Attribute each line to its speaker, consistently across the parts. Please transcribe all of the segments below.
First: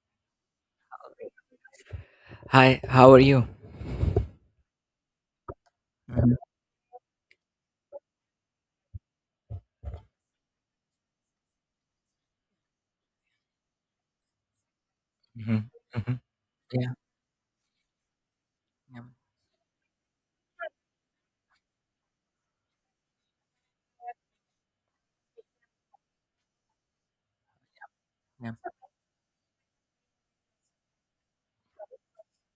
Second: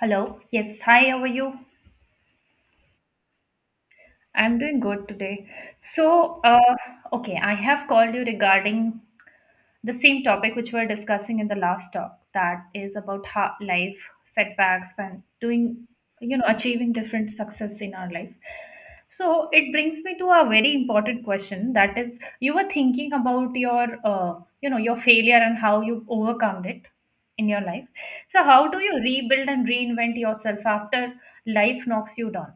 Speaker 1: Hello. Yes. Hi, how are you?
Speaker 2: Hi, how are you?
Speaker 1: I'm doing good today.
Speaker 2: Mhm,
Speaker 1: So, okay, I have called you regarding the same topic which we are discussing in the last talk, that is about how life setbacks and
Speaker 2: mhm,
Speaker 1: doing
Speaker 2: mhm.
Speaker 1: you know achieving
Speaker 2: Yeah,
Speaker 1: different success in our life.
Speaker 2: yeah,
Speaker 1: So it brings me to a very important question, that is, you were thinking about your failure and how you overcome it in your life. So
Speaker 2: yeah,
Speaker 1: how do you rebuild and reinvent yourself after life knocks you down?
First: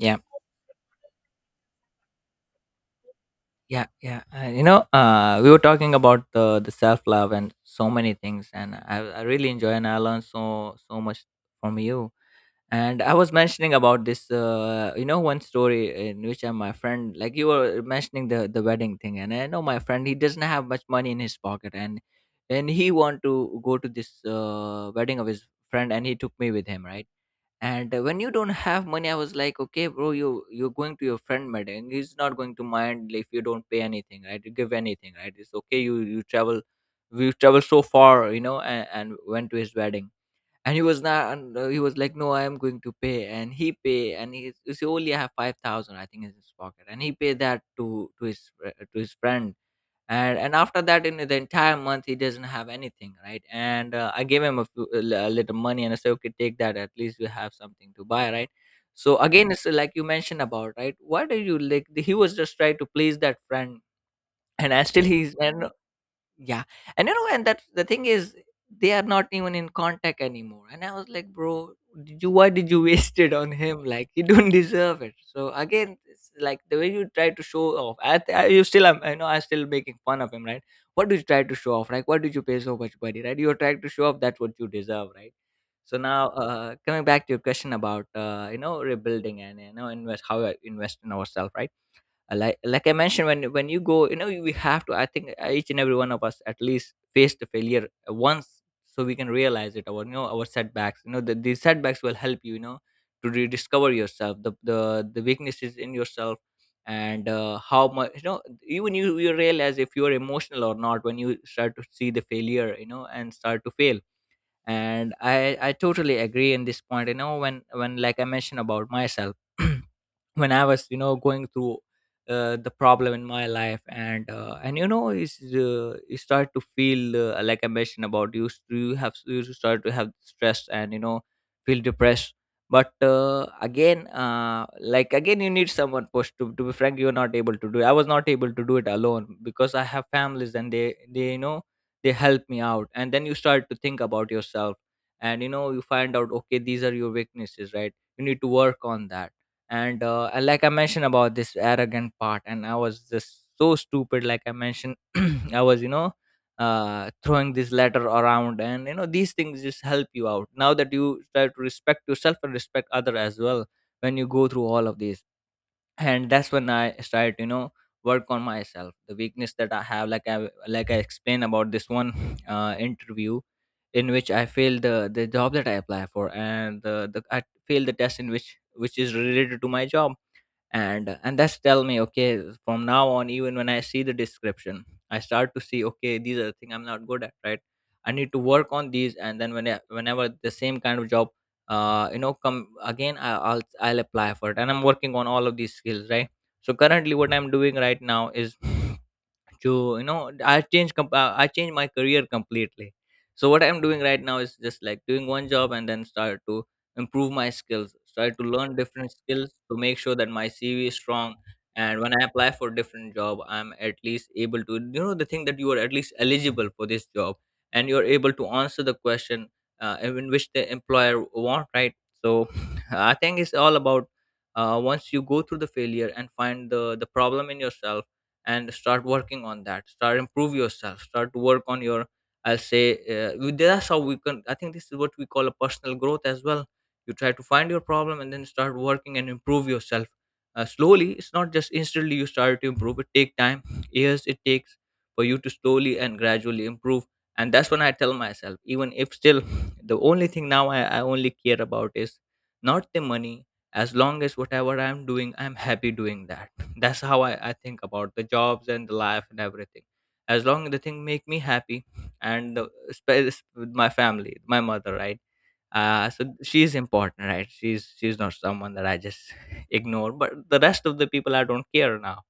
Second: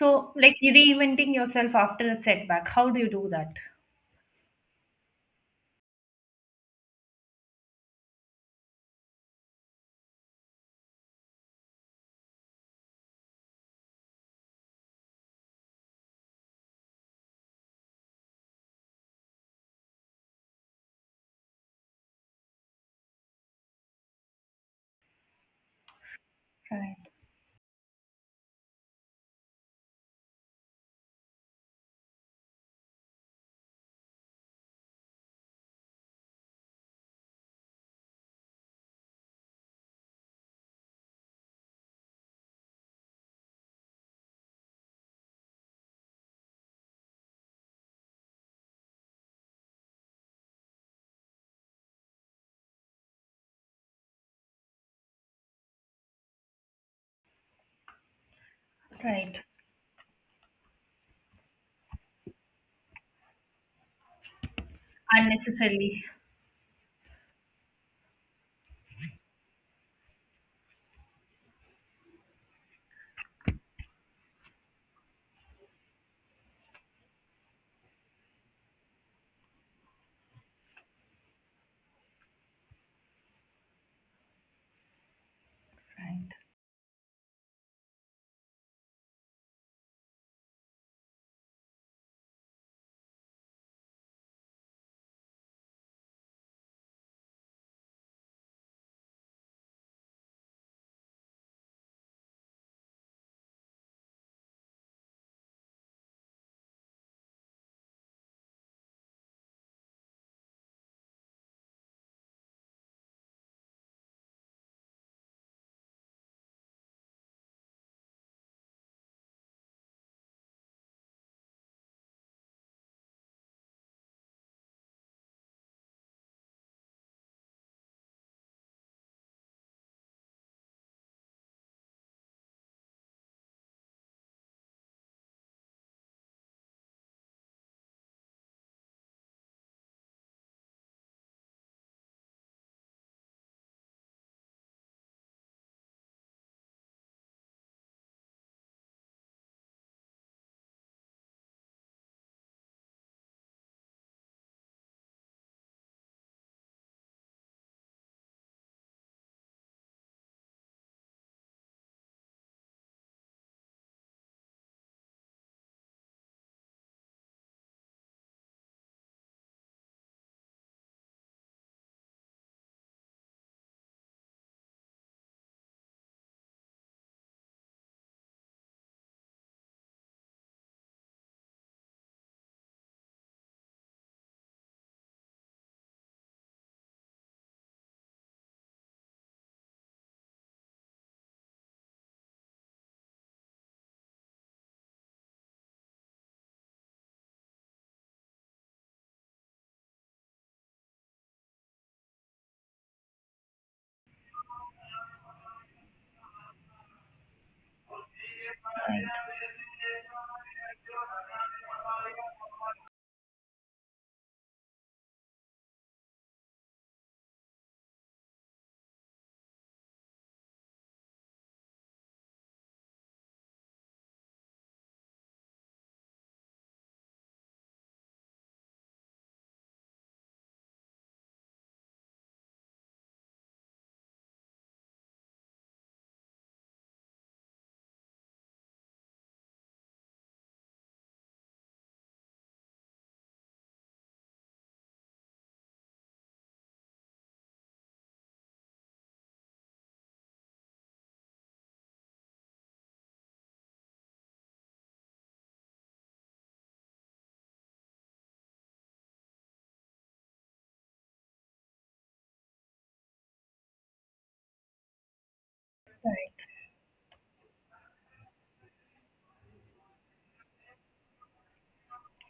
Speaker 1: So like, reinventing yourself after a setback, how do you do that?
Speaker 2: yeah, yeah. We were talking about the self love and so many things, and I really enjoy and I learned so much from you. And I was mentioning about this, one story in which my friend, like you were mentioning the wedding thing, and I know my friend he doesn't have much money in his pocket, and he want to go to this wedding of his friend, and he took me with him,
Speaker 1: Right.
Speaker 2: right? And when you don't have money, I was like, okay bro, you're going to your friend meeting. He's not going to mind if you don't pay anything, right? You give anything, right? It's okay. You travel, we traveled so far, and went to his wedding. And he was not, and he was like, no, I am going to pay. And he pay, he only have 5000 I think in his pocket, and he pay that to to his friend. And after that in the entire month he doesn't have anything, right? And I gave him a, few, a li- a little money, and I said, okay, take that, at least you have something to buy, right? So
Speaker 1: Right.
Speaker 2: again it's like you mentioned about, right, why did you, like, he was just trying to please that friend. And I still he's and
Speaker 1: Unnecessarily.
Speaker 2: Yeah. And you know, and that the thing is they are not even in contact anymore. And I was like, bro, did you why did you waste it on him? Like, you don't deserve it. So again, it's like the way you try to show off. I know I'm still making fun of him, right? What did you try to show off? Like, what did you pay so much money, right? You're trying to show off, that's what you deserve, right? So
Speaker 1: Right.
Speaker 2: now, coming back to your question about, rebuilding and, you know invest how I invest in ourselves, right? Like I mentioned, when you go, you know, we have to, I think, each and every one of us at least face the failure once so we can realize it, our, you know, our setbacks. You know these setbacks will help you, you know, to rediscover yourself, the weaknesses in yourself. And how much, you know, even you realize if you're emotional or not when you start to see the failure, you know, and start to fail. And I totally agree in this point, you know, when, like I mentioned about myself. When I was, you know, going through the problem in my life, and you know, it's, you start to feel, like I mentioned about, you have, you start to have stress, and you know, feel depressed. But like again, you need someone push. To be frank, you are not able to do it. I was not able to do it alone because I have families, and they you know, they help me out. And then you start to think about yourself, and you know, you find out, okay, these are your weaknesses, right? You need to work on that. And like I mentioned about this arrogant part, and I was just so stupid, like I mentioned. I was, you know, throwing this letter around, and you know, these things just help you out, now that you try to respect yourself and respect other as well when you go through all of these. And that's when I started, you know, work on myself, the weakness that I have, like I explained about this one interview in which I failed the job that I apply for, the, I failed the test in which is related to my job. And that's tell me, okay, from now on, even when I see the description, I start to see, okay, these are the thing I'm not good at, right? I need to work on these. And then whenever the same kind of job you know come again, I'll apply for it, and I'm working on all of these skills, right? So currently what I'm doing right now is to, you know, I changed my career completely. So what I'm doing right now is just like doing one job, and then start to improve my skills, start to learn different skills to make sure that my cv is strong. And when I apply for different job, I'm at least able to, you know, the thing that you are at least eligible for this job, and you're able to answer the question in which the employer want, right? So I think it's all about, once you go through the failure and find the problem in yourself, and start working on that, start improve yourself, start to work on your, I'll say, that's how we can, I think, this is what we call a personal growth as well. You try to find your problem, and then start working and improve yourself. Slowly, it's not just instantly you start to improve, it take time, years it takes for you to slowly and gradually improve. And that's when I tell myself, even if still the only thing now, I only care about is not the money. As long as whatever I'm doing I'm happy doing that, that's how I think about the jobs and the life and everything. As long as the thing make me happy, and with my family, my mother, right? So she's important, right? She's not someone that I just ignore, but the rest of the people I don't care now.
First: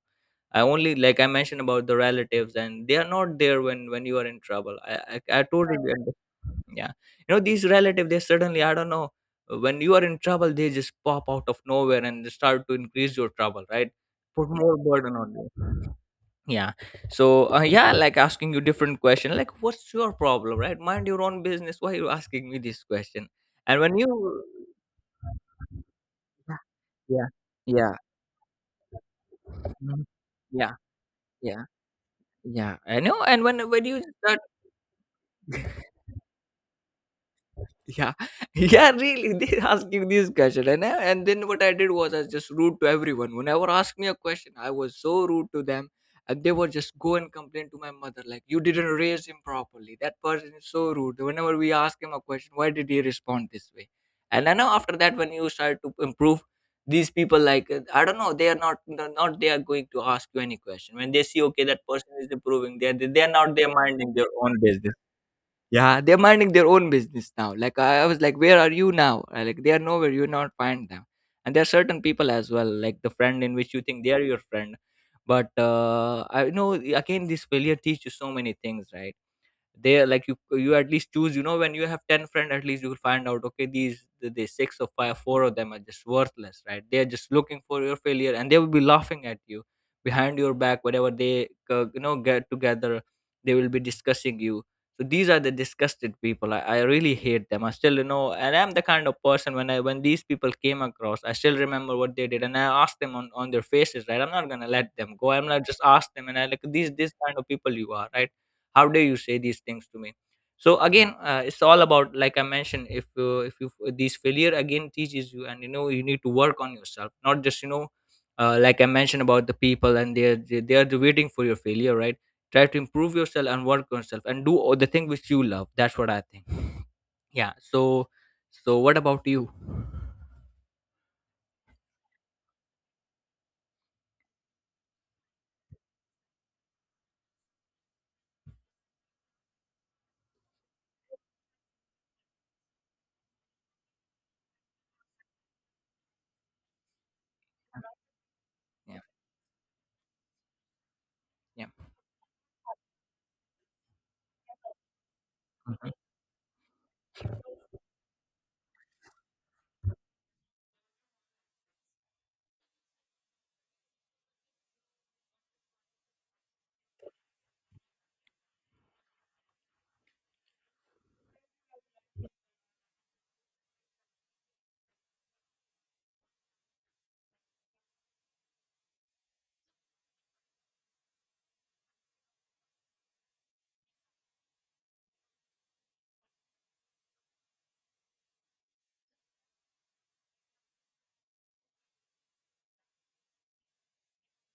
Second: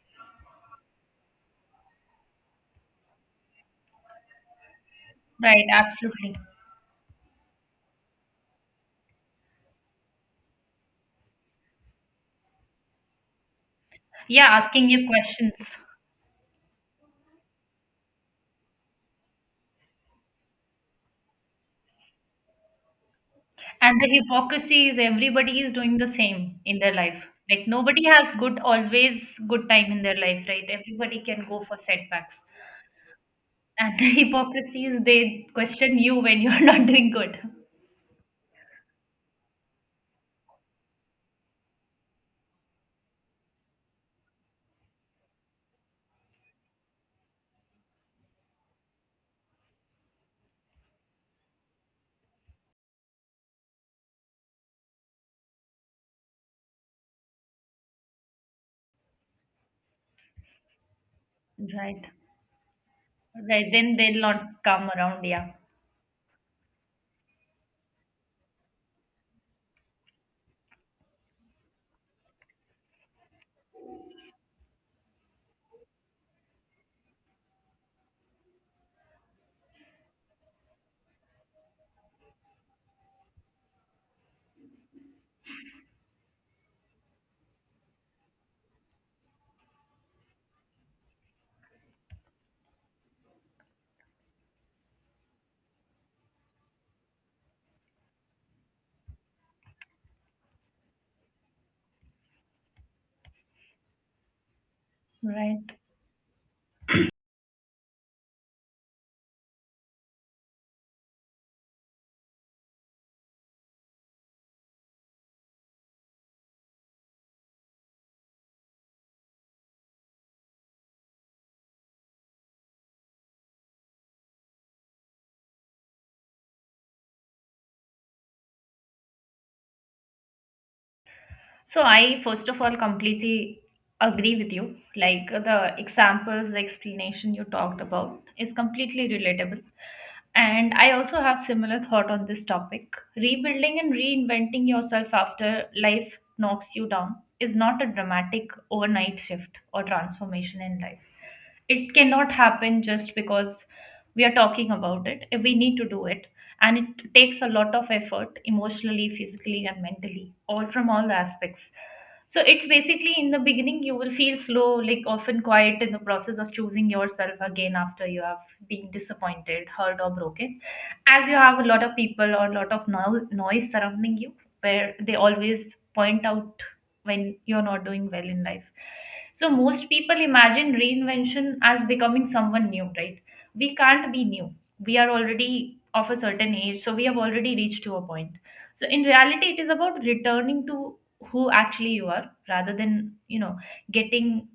Speaker 2: I only, like I mentioned about the relatives, and they are not there when you are in trouble. I
Speaker 1: Right,
Speaker 2: totally under-
Speaker 1: absolutely.
Speaker 2: Yeah. You know, these relatives, they suddenly, I don't know, when you are in trouble, they just pop out of nowhere and they start to increase your trouble, right? Put
Speaker 1: Yeah,
Speaker 2: more
Speaker 1: asking you
Speaker 2: burden on you.
Speaker 1: questions.
Speaker 2: Yeah. So yeah, like asking you different question, like, what's your problem, right? Mind your own business. Why are you asking me this question? And when
Speaker 1: And the
Speaker 2: you
Speaker 1: hypocrisy is everybody is doing the
Speaker 2: Yeah,
Speaker 1: same in their life.
Speaker 2: yeah,
Speaker 1: Like
Speaker 2: yeah.
Speaker 1: nobody has good always good time in
Speaker 2: Mhm.
Speaker 1: their life, right?
Speaker 2: Yeah,
Speaker 1: Everybody can go
Speaker 2: yeah,
Speaker 1: for setbacks.
Speaker 2: yeah, I know. And when
Speaker 1: And
Speaker 2: you
Speaker 1: the
Speaker 2: start,
Speaker 1: hypocrisy is they question you when you're not doing good.
Speaker 2: yeah, yeah, really, they asked you this question. And and then what I did was I was just rude to everyone. Whenever asked me a question, I was so rude to them, and they would just go and complain to my mother, like, you didn't raise him properly, that person is so rude, whenever we ask him a question why did he respond this way. And I know, after that, when you start to improve, these people, like, I don't know, they are not, they're not they are going to ask you any question. When they see, okay, that
Speaker 1: Right.
Speaker 2: person is improving, they are not, they
Speaker 1: Right.
Speaker 2: are
Speaker 1: Then
Speaker 2: minding
Speaker 1: they'll
Speaker 2: their own
Speaker 1: not come
Speaker 2: business.
Speaker 1: around, yeah.
Speaker 2: Yeah, they're minding their own business now. Like, I was like, where are you now? Like, they are nowhere. You're not find them. And there are certain people as well, like the friend in which you think they are your friend, but I know again, this failure teaches you so many things, right? they like you at least choose when you have 10 friends, at least you'll find out okay the six or five four of them are just worthless, right? They're just looking for your failure, and they will be laughing at you behind your back whenever they get together. They will be discussing you. So these are the disgusted people. I really hate them. I still, and I'm the kind of person, when these people came across, I still remember what they did, and I asked them on their faces, right? I'm not gonna let them go, I'm not
Speaker 1: Right.
Speaker 2: just ask them. And I like these this kind of people, you are right. How dare you say these things to me? So again, it's all about, like I mentioned, if you these failure again teaches you, and you need to work on yourself, not just like I mentioned about the people. And they're waiting for your failure, right? Try to improve yourself and work on yourself and do all the thing which you love. That's what I think. Yeah. So, what about you?
Speaker 1: So I, first of all, completely agree with you. Like, the examples, the explanation you talked about is completely relatable. And I also have similar thought on this topic. Rebuilding and reinventing yourself after life knocks you down is not a dramatic
Speaker 2: Yeah,
Speaker 1: overnight shift or transformation in life.
Speaker 2: yeah.
Speaker 1: It cannot happen just because we are talking about it, we need to
Speaker 2: Mhm,
Speaker 1: do it. And it takes a lot of effort, emotionally, physically and mentally, all from all the aspects. So it's basically, in the beginning, you will feel slow, like often quiet, in the process of choosing yourself again after you have been disappointed, hurt or broken. As you have a lot of people or a lot of noise surrounding you, where they always point out when you're not doing well in life. So most people imagine reinvention as becoming someone new, right? We can't be new. We are already of a certain age, so we have already reached to a point. So in reality, it is about returning to who actually you are rather than, you know, getting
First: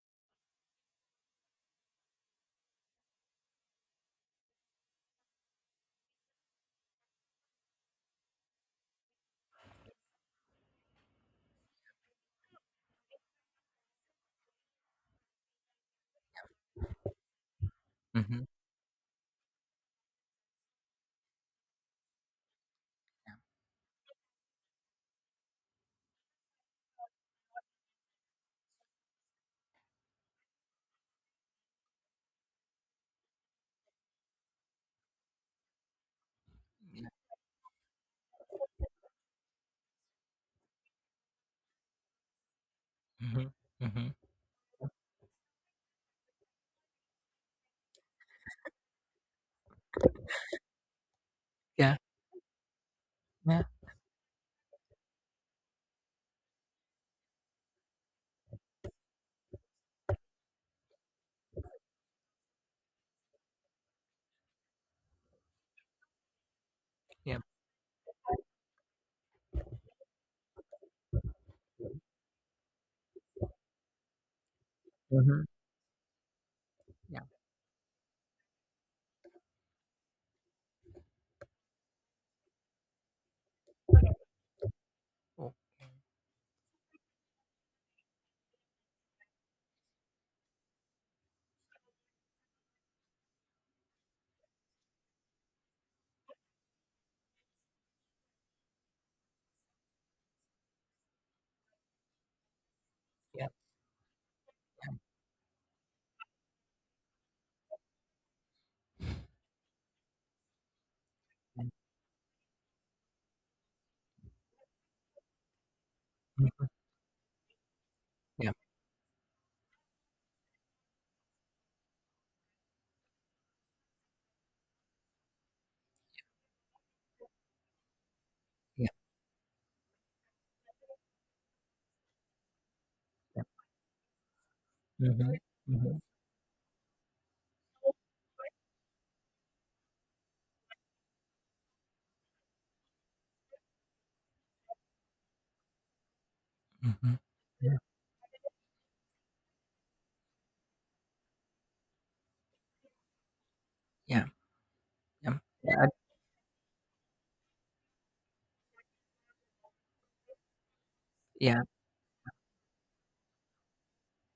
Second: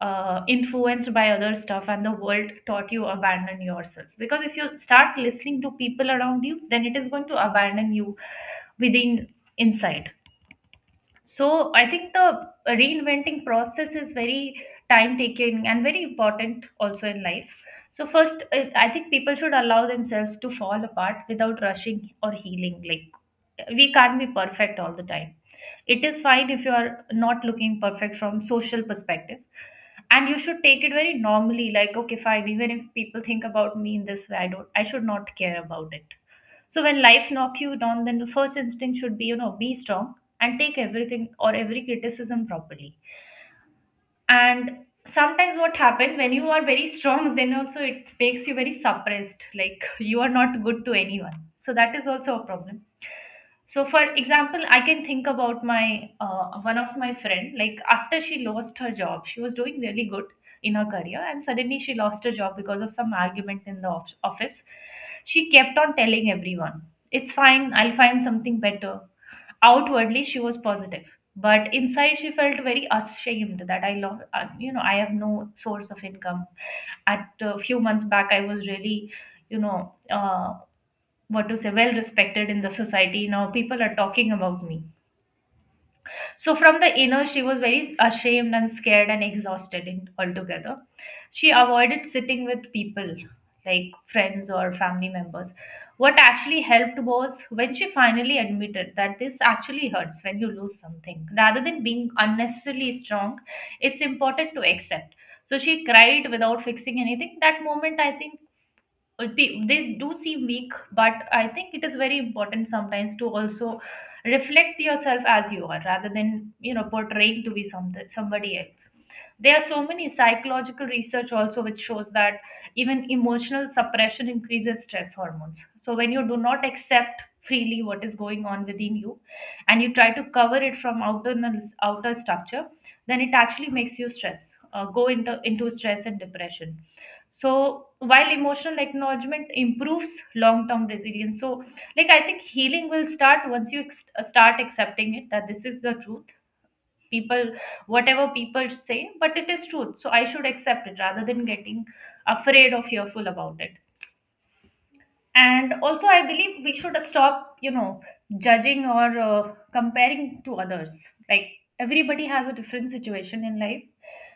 Speaker 1: influenced by other stuff. And the world taught you abandon yourself, because if you start listening to people around you, then it is going to abandon you within, inside. So I think the reinventing process is very time taking and very important also in life. So first,
Speaker 2: mhm,
Speaker 1: I think people should allow themselves to fall apart without rushing or healing. Like, we can't be perfect all the time. It is fine if you are not looking perfect from social perspective. And you should take it very normally, like okay fine, even if people think about me in this way, I should not care about it. So when life knocks you down, then the first instinct should be, you know, be strong and take everything or every criticism properly.
Speaker 2: mhm, mhm.
Speaker 1: And sometimes what happens, when you are very strong then also it makes you very suppressed, like you are not good to anyone, so that
Speaker 2: Yeah,
Speaker 1: is also a problem.
Speaker 2: yeah,
Speaker 1: So for example, I can think about my one of my friend. Like after she lost her job, she was doing really good in her career, and suddenly she lost her job because of some argument in the office. She kept on telling everyone, it's
Speaker 2: yeah.
Speaker 1: fine, I'll find something better. Outwardly she was positive, but inside she felt very ashamed that I love I have
Speaker 2: Mhm,
Speaker 1: no source of income.
Speaker 2: yeah.
Speaker 1: At a few months back, I was really, you know, what to say, well respected in the society. Now people are talking about me.
Speaker 2: Oh,
Speaker 1: So from the inner, she was very ashamed and scared and exhausted in, altogether. She avoided sitting with people like friends or family members. What actually helped was when she finally admitted that this actually hurts when you lose something. Rather than being unnecessarily strong,
Speaker 2: yeah.
Speaker 1: it's important to accept. So she cried without fixing anything. That moment, I think, they do seem weak, but I think it is very important sometimes to also reflect yourself as you are rather than,
Speaker 2: Mhm,
Speaker 1: you know, portraying to be some,
Speaker 2: yeah,
Speaker 1: somebody else. There are so many psychological research also which shows that even emotional suppression increases stress hormones. So when you do not accept freely what is going on
Speaker 2: yeah.
Speaker 1: within you and you try to cover it from outer structure, then it actually makes you stress, go
Speaker 2: Mhm.
Speaker 1: into
Speaker 2: Mhm.
Speaker 1: stress and depression. So while emotional acknowledgement improves long term resilience. So like, I think healing will start once you start accepting it that this is the truth.
Speaker 2: Mhm.
Speaker 1: People,
Speaker 2: Yeah.
Speaker 1: whatever people say, but it is truth, so I should accept it rather than getting afraid or fearful about it.
Speaker 2: Yeah. Yeah.
Speaker 1: And also I believe we should stop, you know, judging or comparing to others. Like,
Speaker 2: Yeah.
Speaker 1: everybody has a different situation in life,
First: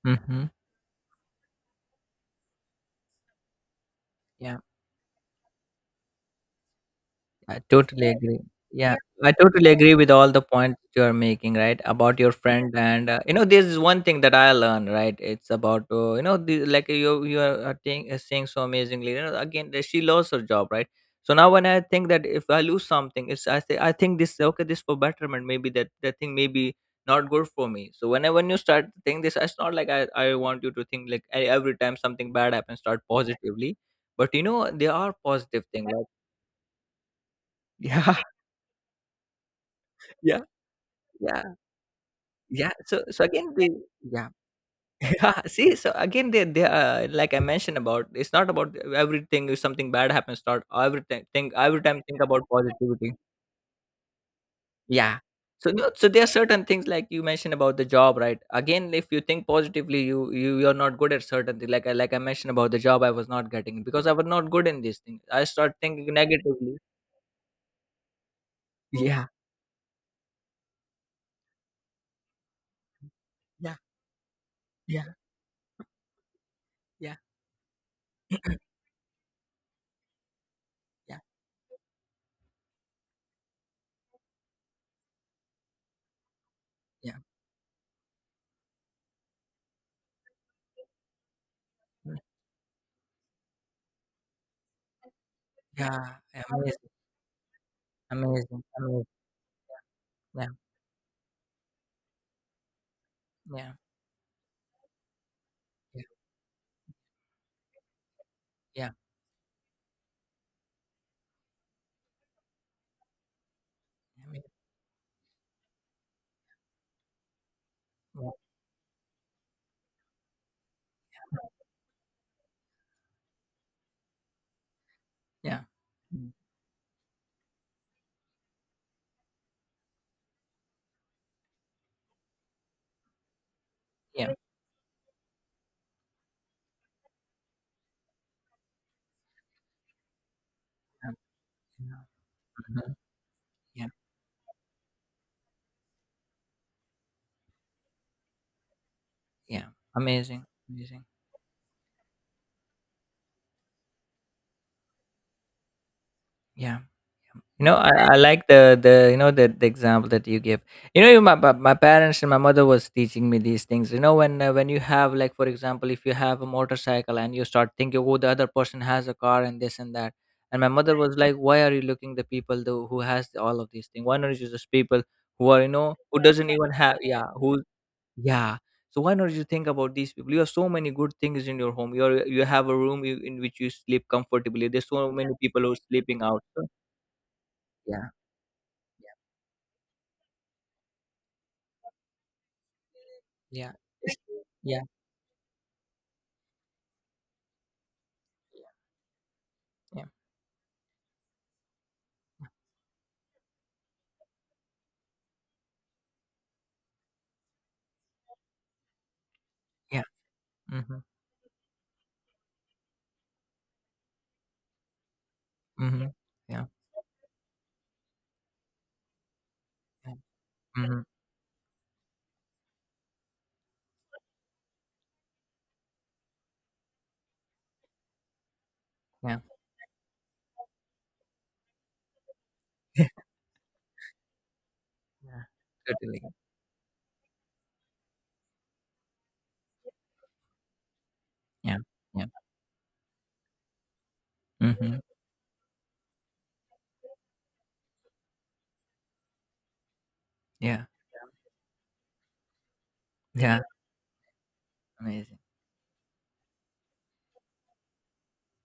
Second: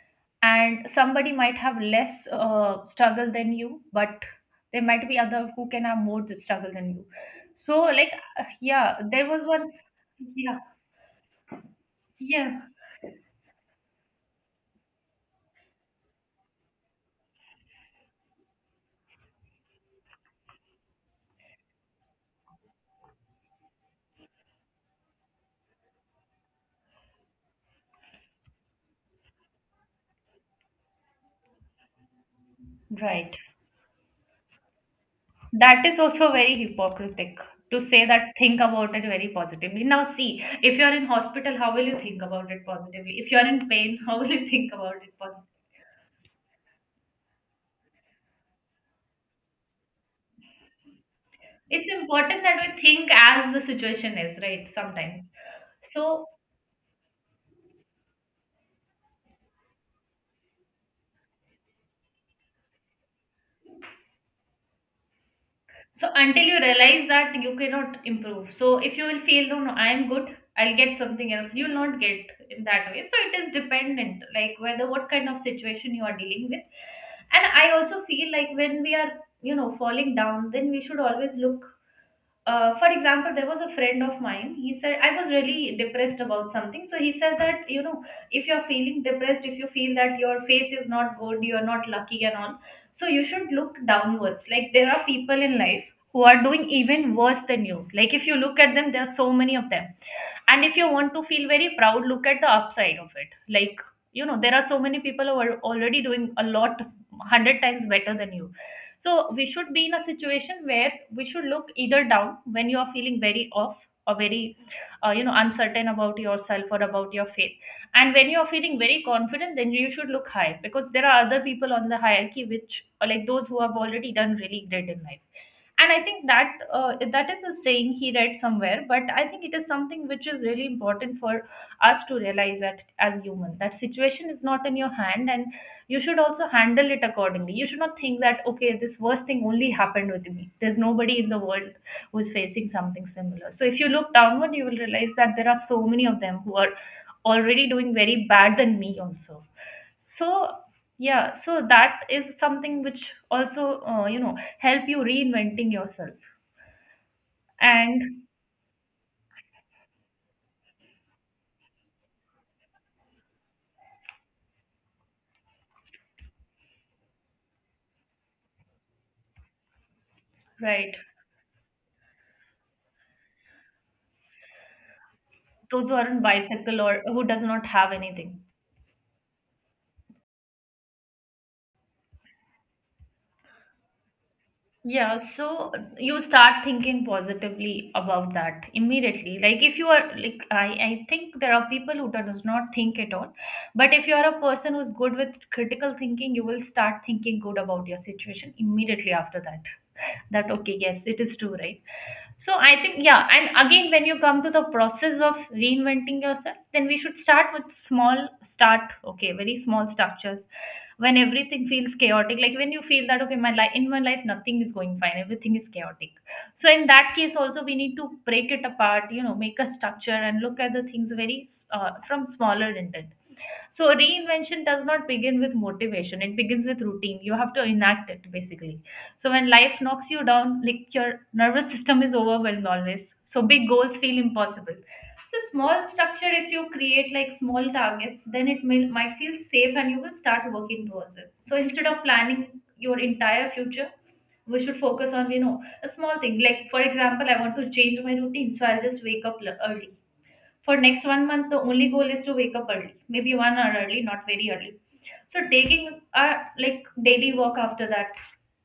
Speaker 2: Mhm.
Speaker 1: and somebody might have less struggle than you, but
Speaker 2: Yeah.
Speaker 1: there might be other who can have more struggle than you.
Speaker 2: I
Speaker 1: So
Speaker 2: totally
Speaker 1: like,
Speaker 2: agree. Yeah,
Speaker 1: yeah, there
Speaker 2: I
Speaker 1: was one.
Speaker 2: totally agree with all the
Speaker 1: Yeah,
Speaker 2: points you are making, right? About your
Speaker 1: yeah.
Speaker 2: friend, and this is one thing that I learned, right? It's about like you are saying so amazingly. Again, that she lost her job, right? So now when I think that if I lose something, it's, I say, I think this. Okay, this for betterment. Maybe that thing maybe not good for me. So whenever when you start to think this, it's not like I want you to think, like every time something bad happens, start
Speaker 1: Right.
Speaker 2: positively. But you know, there are positive
Speaker 1: That
Speaker 2: things,
Speaker 1: is
Speaker 2: like.
Speaker 1: also very hypocritic to say that, think about it very positively. Now
Speaker 2: Yeah.
Speaker 1: see, if you're in
Speaker 2: Yeah,
Speaker 1: hospital, how will you think about it
Speaker 2: yeah. So
Speaker 1: positively?
Speaker 2: so
Speaker 1: If you're
Speaker 2: again
Speaker 1: in
Speaker 2: they,
Speaker 1: pain, how
Speaker 2: yeah.
Speaker 1: will you think about it
Speaker 2: Yeah,
Speaker 1: positively?
Speaker 2: see, so again they like I mentioned about, it's not about everything, if something bad happens, not everything think every
Speaker 1: It's
Speaker 2: time think about
Speaker 1: important that we think
Speaker 2: positivity.
Speaker 1: as the situation is, right?
Speaker 2: Yeah.
Speaker 1: Sometimes,
Speaker 2: So no, so there
Speaker 1: so.
Speaker 2: are certain things like you mentioned about the job, right? Again, if you think positively, you're not good at certain thing. Like I, like I mentioned about the job, I was not getting because I was not good in these things. I start
Speaker 1: So
Speaker 2: thinking
Speaker 1: until you
Speaker 2: negatively.
Speaker 1: realize that you cannot improve. So if you will
Speaker 2: Yeah.
Speaker 1: feel, no, no, I'm good, I'll get something else, you'll not get in that way. So it is
Speaker 2: Yeah.
Speaker 1: dependent, like whether what
Speaker 2: Yeah.
Speaker 1: kind of situation you are dealing with.
Speaker 2: Yeah.
Speaker 1: And I also feel like when we are, you know, falling down, then we should
Speaker 2: Yeah.
Speaker 1: always look, for example, there was a friend of mine. He said, I was really depressed about something. So he
Speaker 2: Yeah.
Speaker 1: said that, you know, if you're feeling depressed, if you feel that your faith is not good, you're not lucky and all, so you should look downwards. Like, there are people in life
Speaker 2: Yeah.
Speaker 1: who are doing
Speaker 2: Amazing.
Speaker 1: even worse than you. Like if you look
Speaker 2: Amazing.
Speaker 1: at them, there
Speaker 2: Amazing.
Speaker 1: are so many of them.
Speaker 2: Yeah.
Speaker 1: And if you want to feel very proud, look at the upside of it.
Speaker 2: Yeah.
Speaker 1: Like, you know, there are so many people who are already
Speaker 2: Yeah,
Speaker 1: doing a lot, 100 times better than you.
Speaker 2: yeah,
Speaker 1: So we should be in a situation where we should look either down when you are feeling very off, or
Speaker 2: I mean,
Speaker 1: very you know, uncertain about yourself or about your faith. And when
Speaker 2: yeah,
Speaker 1: you are feeling very confident, then you should look high, because there are other people on the hierarchy which are like those who have already done really great in life.
Speaker 2: yeah.
Speaker 1: And I think
Speaker 2: Mm,
Speaker 1: that, that is a saying he read somewhere, but I think it is something which is really important for us to realize that, as human, that situation
Speaker 2: yeah,
Speaker 1: is not in your hand. And you should also handle it accordingly. You should not think that okay, this worst thing only happened with me, there's
Speaker 2: yeah,
Speaker 1: nobody in the world
Speaker 2: yeah,
Speaker 1: who's facing
Speaker 2: mhm,
Speaker 1: something similar. So if
Speaker 2: yeah,
Speaker 1: you look downward, you will realize that there are so many of them who are already doing very bad than me also.
Speaker 2: yeah.
Speaker 1: So
Speaker 2: Amazing, amazing.
Speaker 1: yeah, so that is something which also, you know, help you reinventing yourself.
Speaker 2: Yeah, yeah. You know, I
Speaker 1: And
Speaker 2: like the example that you give. You know, my parents and my mother was teaching me these things. You know, when you have, like for example, if you have a motorcycle and you start thinking, oh, the other person has a car and this and that. And my
Speaker 1: right,
Speaker 2: mother was like, why are you looking the people though who has all of these things? Why not you just people who are
Speaker 1: those who are on
Speaker 2: who doesn't even
Speaker 1: bicycle
Speaker 2: have,
Speaker 1: or who
Speaker 2: yeah,
Speaker 1: does
Speaker 2: who.
Speaker 1: not have anything.
Speaker 2: Yeah. So why not you think about these people? You have so many good things in your home. You are, you have a room you, in which you sleep comfortably. There's so
Speaker 1: Yeah,
Speaker 2: many people
Speaker 1: so
Speaker 2: who are
Speaker 1: you
Speaker 2: sleeping out.
Speaker 1: start
Speaker 2: So,
Speaker 1: thinking positively
Speaker 2: yeah.
Speaker 1: about that
Speaker 2: Yeah.
Speaker 1: immediately. Like if you are like, I think there are people who does not think at all.
Speaker 2: Yeah.
Speaker 1: But if you
Speaker 2: It's-
Speaker 1: are a person
Speaker 2: yeah.
Speaker 1: who's good with critical thinking, you will start thinking good about your situation immediately after that.
Speaker 2: Yeah.
Speaker 1: That okay, yes, it is true, right? So I think yeah, and again, when you come to the process of reinventing yourself, then we should start with small start, okay, very small
Speaker 2: Yeah.
Speaker 1: structures,
Speaker 2: Mm-hmm.
Speaker 1: when everything feels chaotic. Like when you feel that, okay, my life, in my life nothing is going fine, everything is
Speaker 2: Mm-hmm.
Speaker 1: chaotic.
Speaker 2: Yeah.
Speaker 1: So in that case also we need to break it apart, you know, make a structure
Speaker 2: Yeah.
Speaker 1: and look at the
Speaker 2: Mm-hmm.
Speaker 1: things very, from smaller intent. So reinvention does not begin with motivation. It begins with routine. You have to enact it basically. So
Speaker 2: Yeah.
Speaker 1: when life knocks you down, like, your nervous system is overwhelmed always. So big goals feel impossible. So
Speaker 2: Yeah.
Speaker 1: small
Speaker 2: Totally.
Speaker 1: structure, if you create like small targets, then it may, might feel safe, and you will start working towards it. So
Speaker 2: Yeah.
Speaker 1: instead of
Speaker 2: Yeah.
Speaker 1: planning your entire future, we should
Speaker 2: Mm-hmm.
Speaker 1: focus on, you know, a small thing. Like for example, I want to change my routine, so I'll just wake up early for
Speaker 2: Yeah.
Speaker 1: next 1 month. The only goal is to wake up early, maybe one
Speaker 2: Yeah.
Speaker 1: hour early, not very early.
Speaker 2: Amazing.
Speaker 1: So taking a like daily walk after that,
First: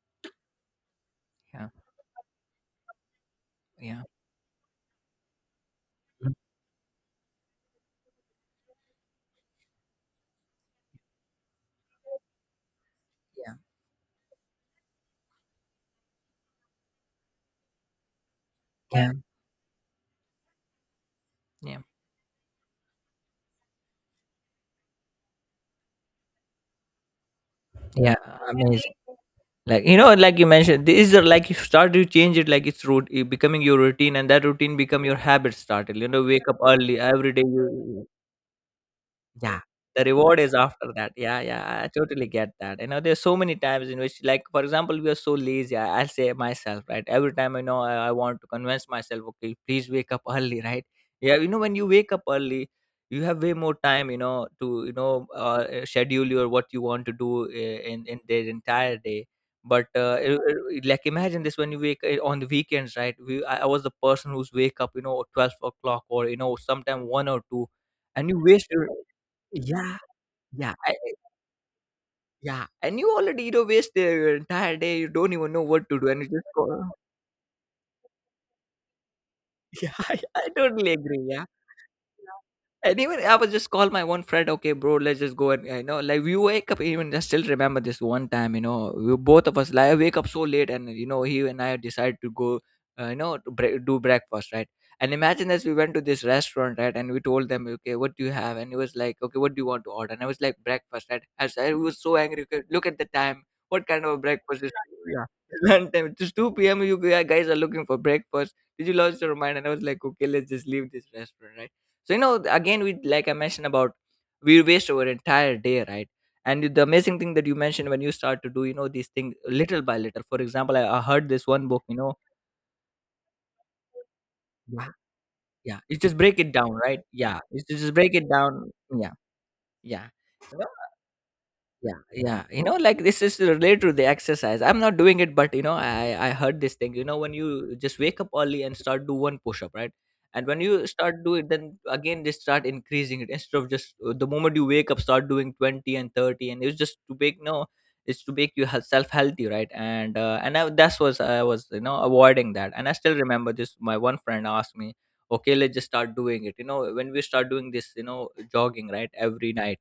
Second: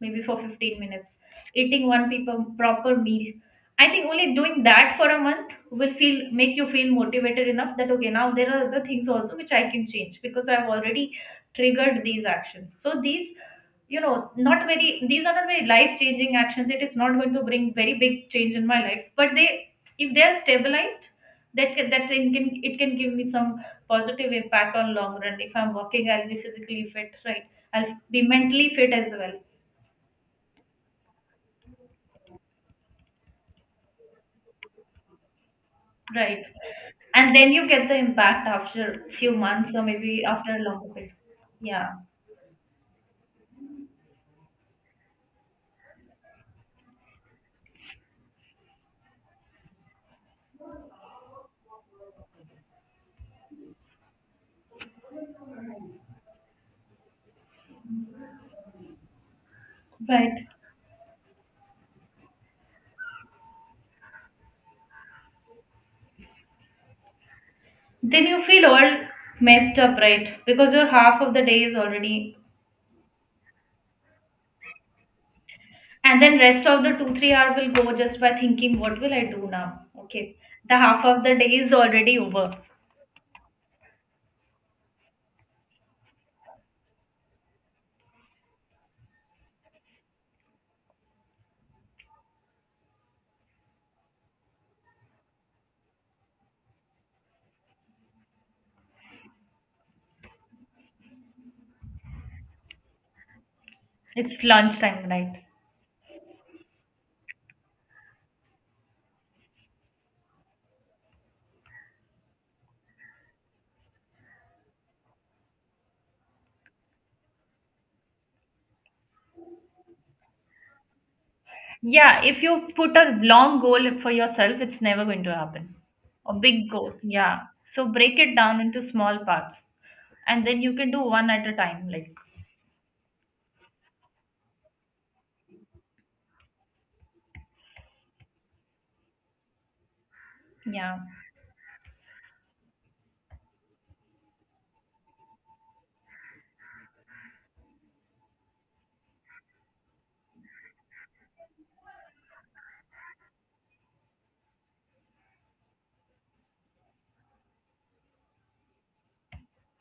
Speaker 1: maybe for 15 minutes,
Speaker 2: Yeah.
Speaker 1: eating one people proper meal. I
Speaker 2: Yeah.
Speaker 1: think only doing that for a month will feel
Speaker 2: Mhm.
Speaker 1: make you feel motivated enough that okay, now there are other things also which I can change, because I've already triggered these actions. So these,
Speaker 2: Yeah.
Speaker 1: you know, not very, these are not very life changing actions. It is not going to bring very big change in my life,
Speaker 2: Yeah.
Speaker 1: but they, if they are stabilized, that
Speaker 2: Yeah.
Speaker 1: can, that thing can, it can give me some positive impact on long run. If I'm working, I'll be physically fit, right? I'll
Speaker 2: Yeah.
Speaker 1: be mentally fit
Speaker 2: Amazing.
Speaker 1: as well.
Speaker 2: Like you know, like you mentioned, these are like you start to change it, like it's root, it becoming your routine, and that routine become your habit, started, you know,
Speaker 1: Right,
Speaker 2: wake up early every
Speaker 1: and
Speaker 2: day
Speaker 1: then you get the
Speaker 2: you.
Speaker 1: impact after few
Speaker 2: Yeah,
Speaker 1: months or
Speaker 2: the
Speaker 1: maybe
Speaker 2: reward is
Speaker 1: after a
Speaker 2: after
Speaker 1: longer
Speaker 2: that.
Speaker 1: period.
Speaker 2: Yeah, yeah,
Speaker 1: Yeah.
Speaker 2: I totally get that. You know, there's so many times in which, like, for example, we are so lazy. I'll say myself, right? Every time, you know, I want to convince myself, okay, please wake up early, right? Yeah, you know, when you wake up early, you have way more time, you know, to schedule your what you want to do in the entire day. But
Speaker 1: Right,
Speaker 2: like, imagine this, when you wake on the weekends, right? I was the person who's wake up, you know, 12 o'clock or you know, sometime one or two,
Speaker 1: then
Speaker 2: and
Speaker 1: you
Speaker 2: you
Speaker 1: feel
Speaker 2: waste your.
Speaker 1: all messed up,
Speaker 2: Yeah,
Speaker 1: right? Because
Speaker 2: yeah,
Speaker 1: your
Speaker 2: I
Speaker 1: half of the day is already.
Speaker 2: yeah, and you already, you know, waste your entire day, you don't even know what to do,
Speaker 1: And
Speaker 2: and you
Speaker 1: then
Speaker 2: just
Speaker 1: rest of
Speaker 2: go.
Speaker 1: the 2 3 hour will go just by thinking what will I do now.
Speaker 2: Yeah,
Speaker 1: Okay,
Speaker 2: I
Speaker 1: the
Speaker 2: totally
Speaker 1: half of
Speaker 2: agree.
Speaker 1: the
Speaker 2: Yeah.
Speaker 1: day is already over.
Speaker 2: Yeah. And even I was just call my one friend, okay, bro, let's just go and you know, like we wake up, even I still remember this one time, you know, we both of us like I wake up so late, and you know, he and I decided to go to do breakfast, right? And imagine this, we went to this restaurant, right? And we told them, okay, what do you have? And he was like, okay, what do you want to order? And I was like, breakfast, right? I was so angry. Okay, look at the time. What kind of a
Speaker 1: It's
Speaker 2: breakfast is?
Speaker 1: lunchtime,
Speaker 2: Yeah,
Speaker 1: right?
Speaker 2: lunchtime. It's 2 p.m. You guys are looking for breakfast. Did you lost your mind? And I was like, okay, let's just leave this restaurant, right? So you know, again we like I mentioned about, we waste our entire day, right? And the amazing thing that you mentioned, when you start to do, you know, these things little by little. For example, I heard this one book.
Speaker 1: Yeah, if you put a long goal for yourself, it's
Speaker 2: Yeah,
Speaker 1: never going to happen.
Speaker 2: yeah, you just
Speaker 1: A
Speaker 2: break it
Speaker 1: big
Speaker 2: down,
Speaker 1: goal,
Speaker 2: right? Yeah,
Speaker 1: yeah.
Speaker 2: you
Speaker 1: So
Speaker 2: just break
Speaker 1: break
Speaker 2: it
Speaker 1: it down
Speaker 2: down.
Speaker 1: into
Speaker 2: Yeah,
Speaker 1: small parts,
Speaker 2: yeah.
Speaker 1: and then you can do one at a time.
Speaker 2: Yeah,
Speaker 1: Like,
Speaker 2: yeah. You know, like this is related to the exercise. I'm not doing it, but you know, I heard this thing. You know, when you just wake up early and start do one push up, right? And when you
Speaker 1: yeah,
Speaker 2: start do it, then again just start increasing it, instead of just the moment you wake up start doing 20 and 30, and it's just to make. No, it's to make you self healthy, right? And I, that's was I was, you know, avoiding that, and I still remember this. My one friend asked me, okay, let's just start doing it. You know, when we start doing this, you know, jogging, right, every night,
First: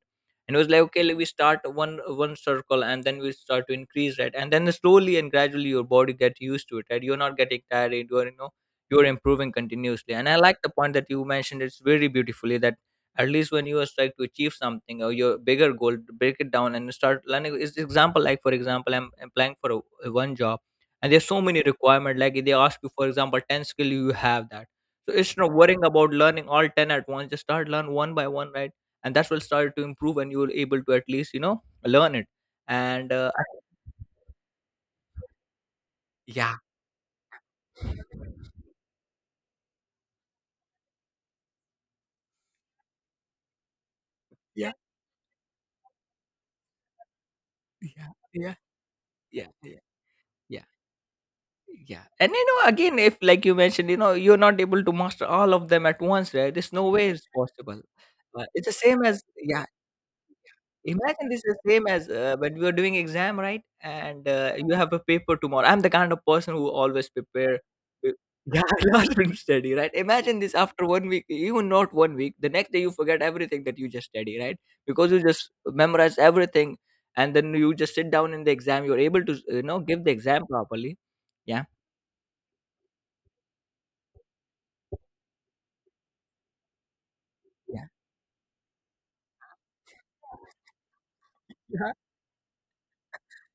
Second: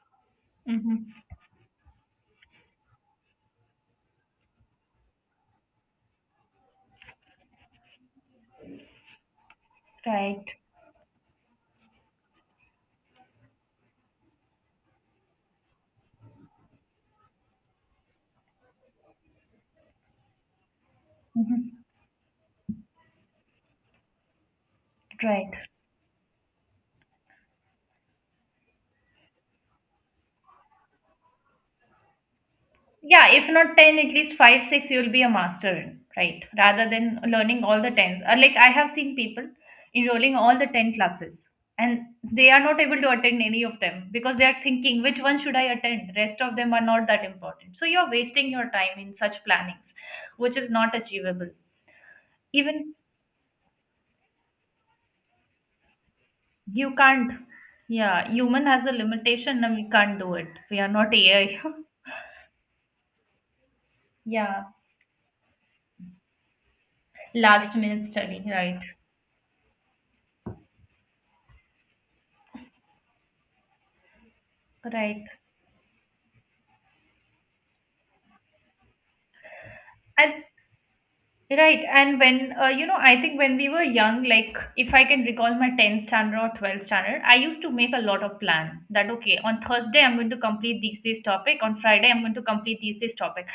Speaker 2: and it was like, okay, let we
Speaker 1: mm-hmm.
Speaker 2: start one circle, and then we start to increase that, and then slowly and gradually your body get used to it, right? You're not getting tired, you're, you know, you're improving continuously. And I
Speaker 1: Right,
Speaker 2: like the point that you mentioned, it's very beautifully, that at least when you are trying to achieve something, or your bigger goal, break it down and start learning. It's example like, for example, I'm applying for one job, and there's so many
Speaker 1: mm-hmm.
Speaker 2: requirement, like they ask you for example 10 skill you have that. So it's not
Speaker 1: Right.
Speaker 2: worrying about learning all 10 at once, just start learn one by one, right? And that will start to improve, and you will able to at least, you know, learn it. And
Speaker 1: Yeah, if not 10, at least 5 6 you'll be a master in, right,
Speaker 2: yeah,
Speaker 1: rather than learning all the 10s. Or like, I have seen people enrolling all the 10 classes, and they are not able to attend any of them because they are
Speaker 2: yeah,
Speaker 1: thinking which one should I attend, rest of them are not that important. So you're
Speaker 2: yeah,
Speaker 1: wasting
Speaker 2: yeah,
Speaker 1: your time in such
Speaker 2: yeah, yeah,
Speaker 1: plannings which
Speaker 2: yeah,
Speaker 1: is not achievable.
Speaker 2: yeah. And you know,
Speaker 1: Even
Speaker 2: again, if like you mentioned, you know, you're not able to master all of them at once, right? There's
Speaker 1: you
Speaker 2: no way it's
Speaker 1: can't.
Speaker 2: possible.
Speaker 1: Yeah, human
Speaker 2: It's the
Speaker 1: has a
Speaker 2: same as,
Speaker 1: limitation
Speaker 2: yeah.
Speaker 1: and we can't do it, we are not
Speaker 2: Imagine this
Speaker 1: AI.
Speaker 2: is same as when we were doing exam, right? And
Speaker 1: Yeah,
Speaker 2: you have a paper tomorrow. I'm the kind of person who always prepare.
Speaker 1: last minute
Speaker 2: with-
Speaker 1: study,
Speaker 2: Yeah, I
Speaker 1: right,
Speaker 2: lost in study, right? Imagine this, after one week, even not one week, the next day you forget everything that you just study, right? Because you
Speaker 1: right
Speaker 2: just memorize everything, and then you just sit down in the exam, you're able to, you know, give the
Speaker 1: and
Speaker 2: exam properly. Yeah,
Speaker 1: right, and when, you know, I think when we were young, like if I can recall my 10th standard or 12th standard, I used to
Speaker 2: yeah,
Speaker 1: make a lot of plan that okay, on Thursday I'm going to complete these this topic, on
Speaker 2: yeah.
Speaker 1: Friday I'm going to complete these this topic.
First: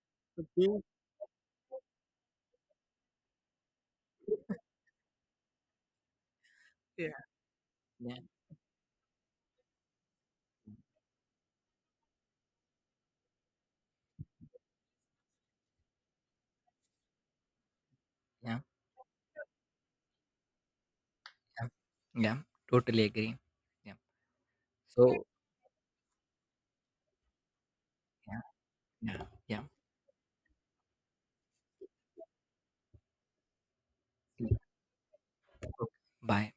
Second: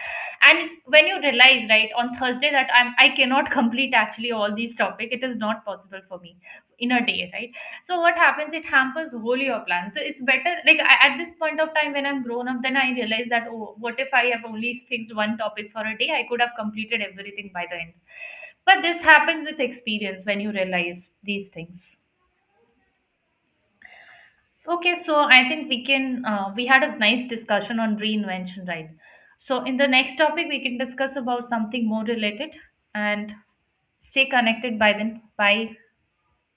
Speaker 1: And
Speaker 2: Okay.
Speaker 1: when you realize right on Thursday that I cannot complete actually all these topic, it is not possible for me in a
Speaker 2: Yeah,
Speaker 1: day, right? So what
Speaker 2: yeah,
Speaker 1: happens, it hampers whole your plan. So it's better, like, I, at this point of time when I'm grown up, then I realize that, oh, what if I have only fixed one topic for a day? I could have completed everything by the end.
Speaker 2: yeah,
Speaker 1: But this happens with experience, when you realize these
Speaker 2: yeah.
Speaker 1: things.
Speaker 2: Yeah, totally agree. Yeah.
Speaker 1: Okay, so
Speaker 2: So
Speaker 1: I think we can, we had a nice discussion on
Speaker 2: yeah,
Speaker 1: reinvention, right?
Speaker 2: yeah,
Speaker 1: So
Speaker 2: yeah.
Speaker 1: in the next topic we can discuss about something more related. And stay connected. By then, bye.
Speaker 2: Bye.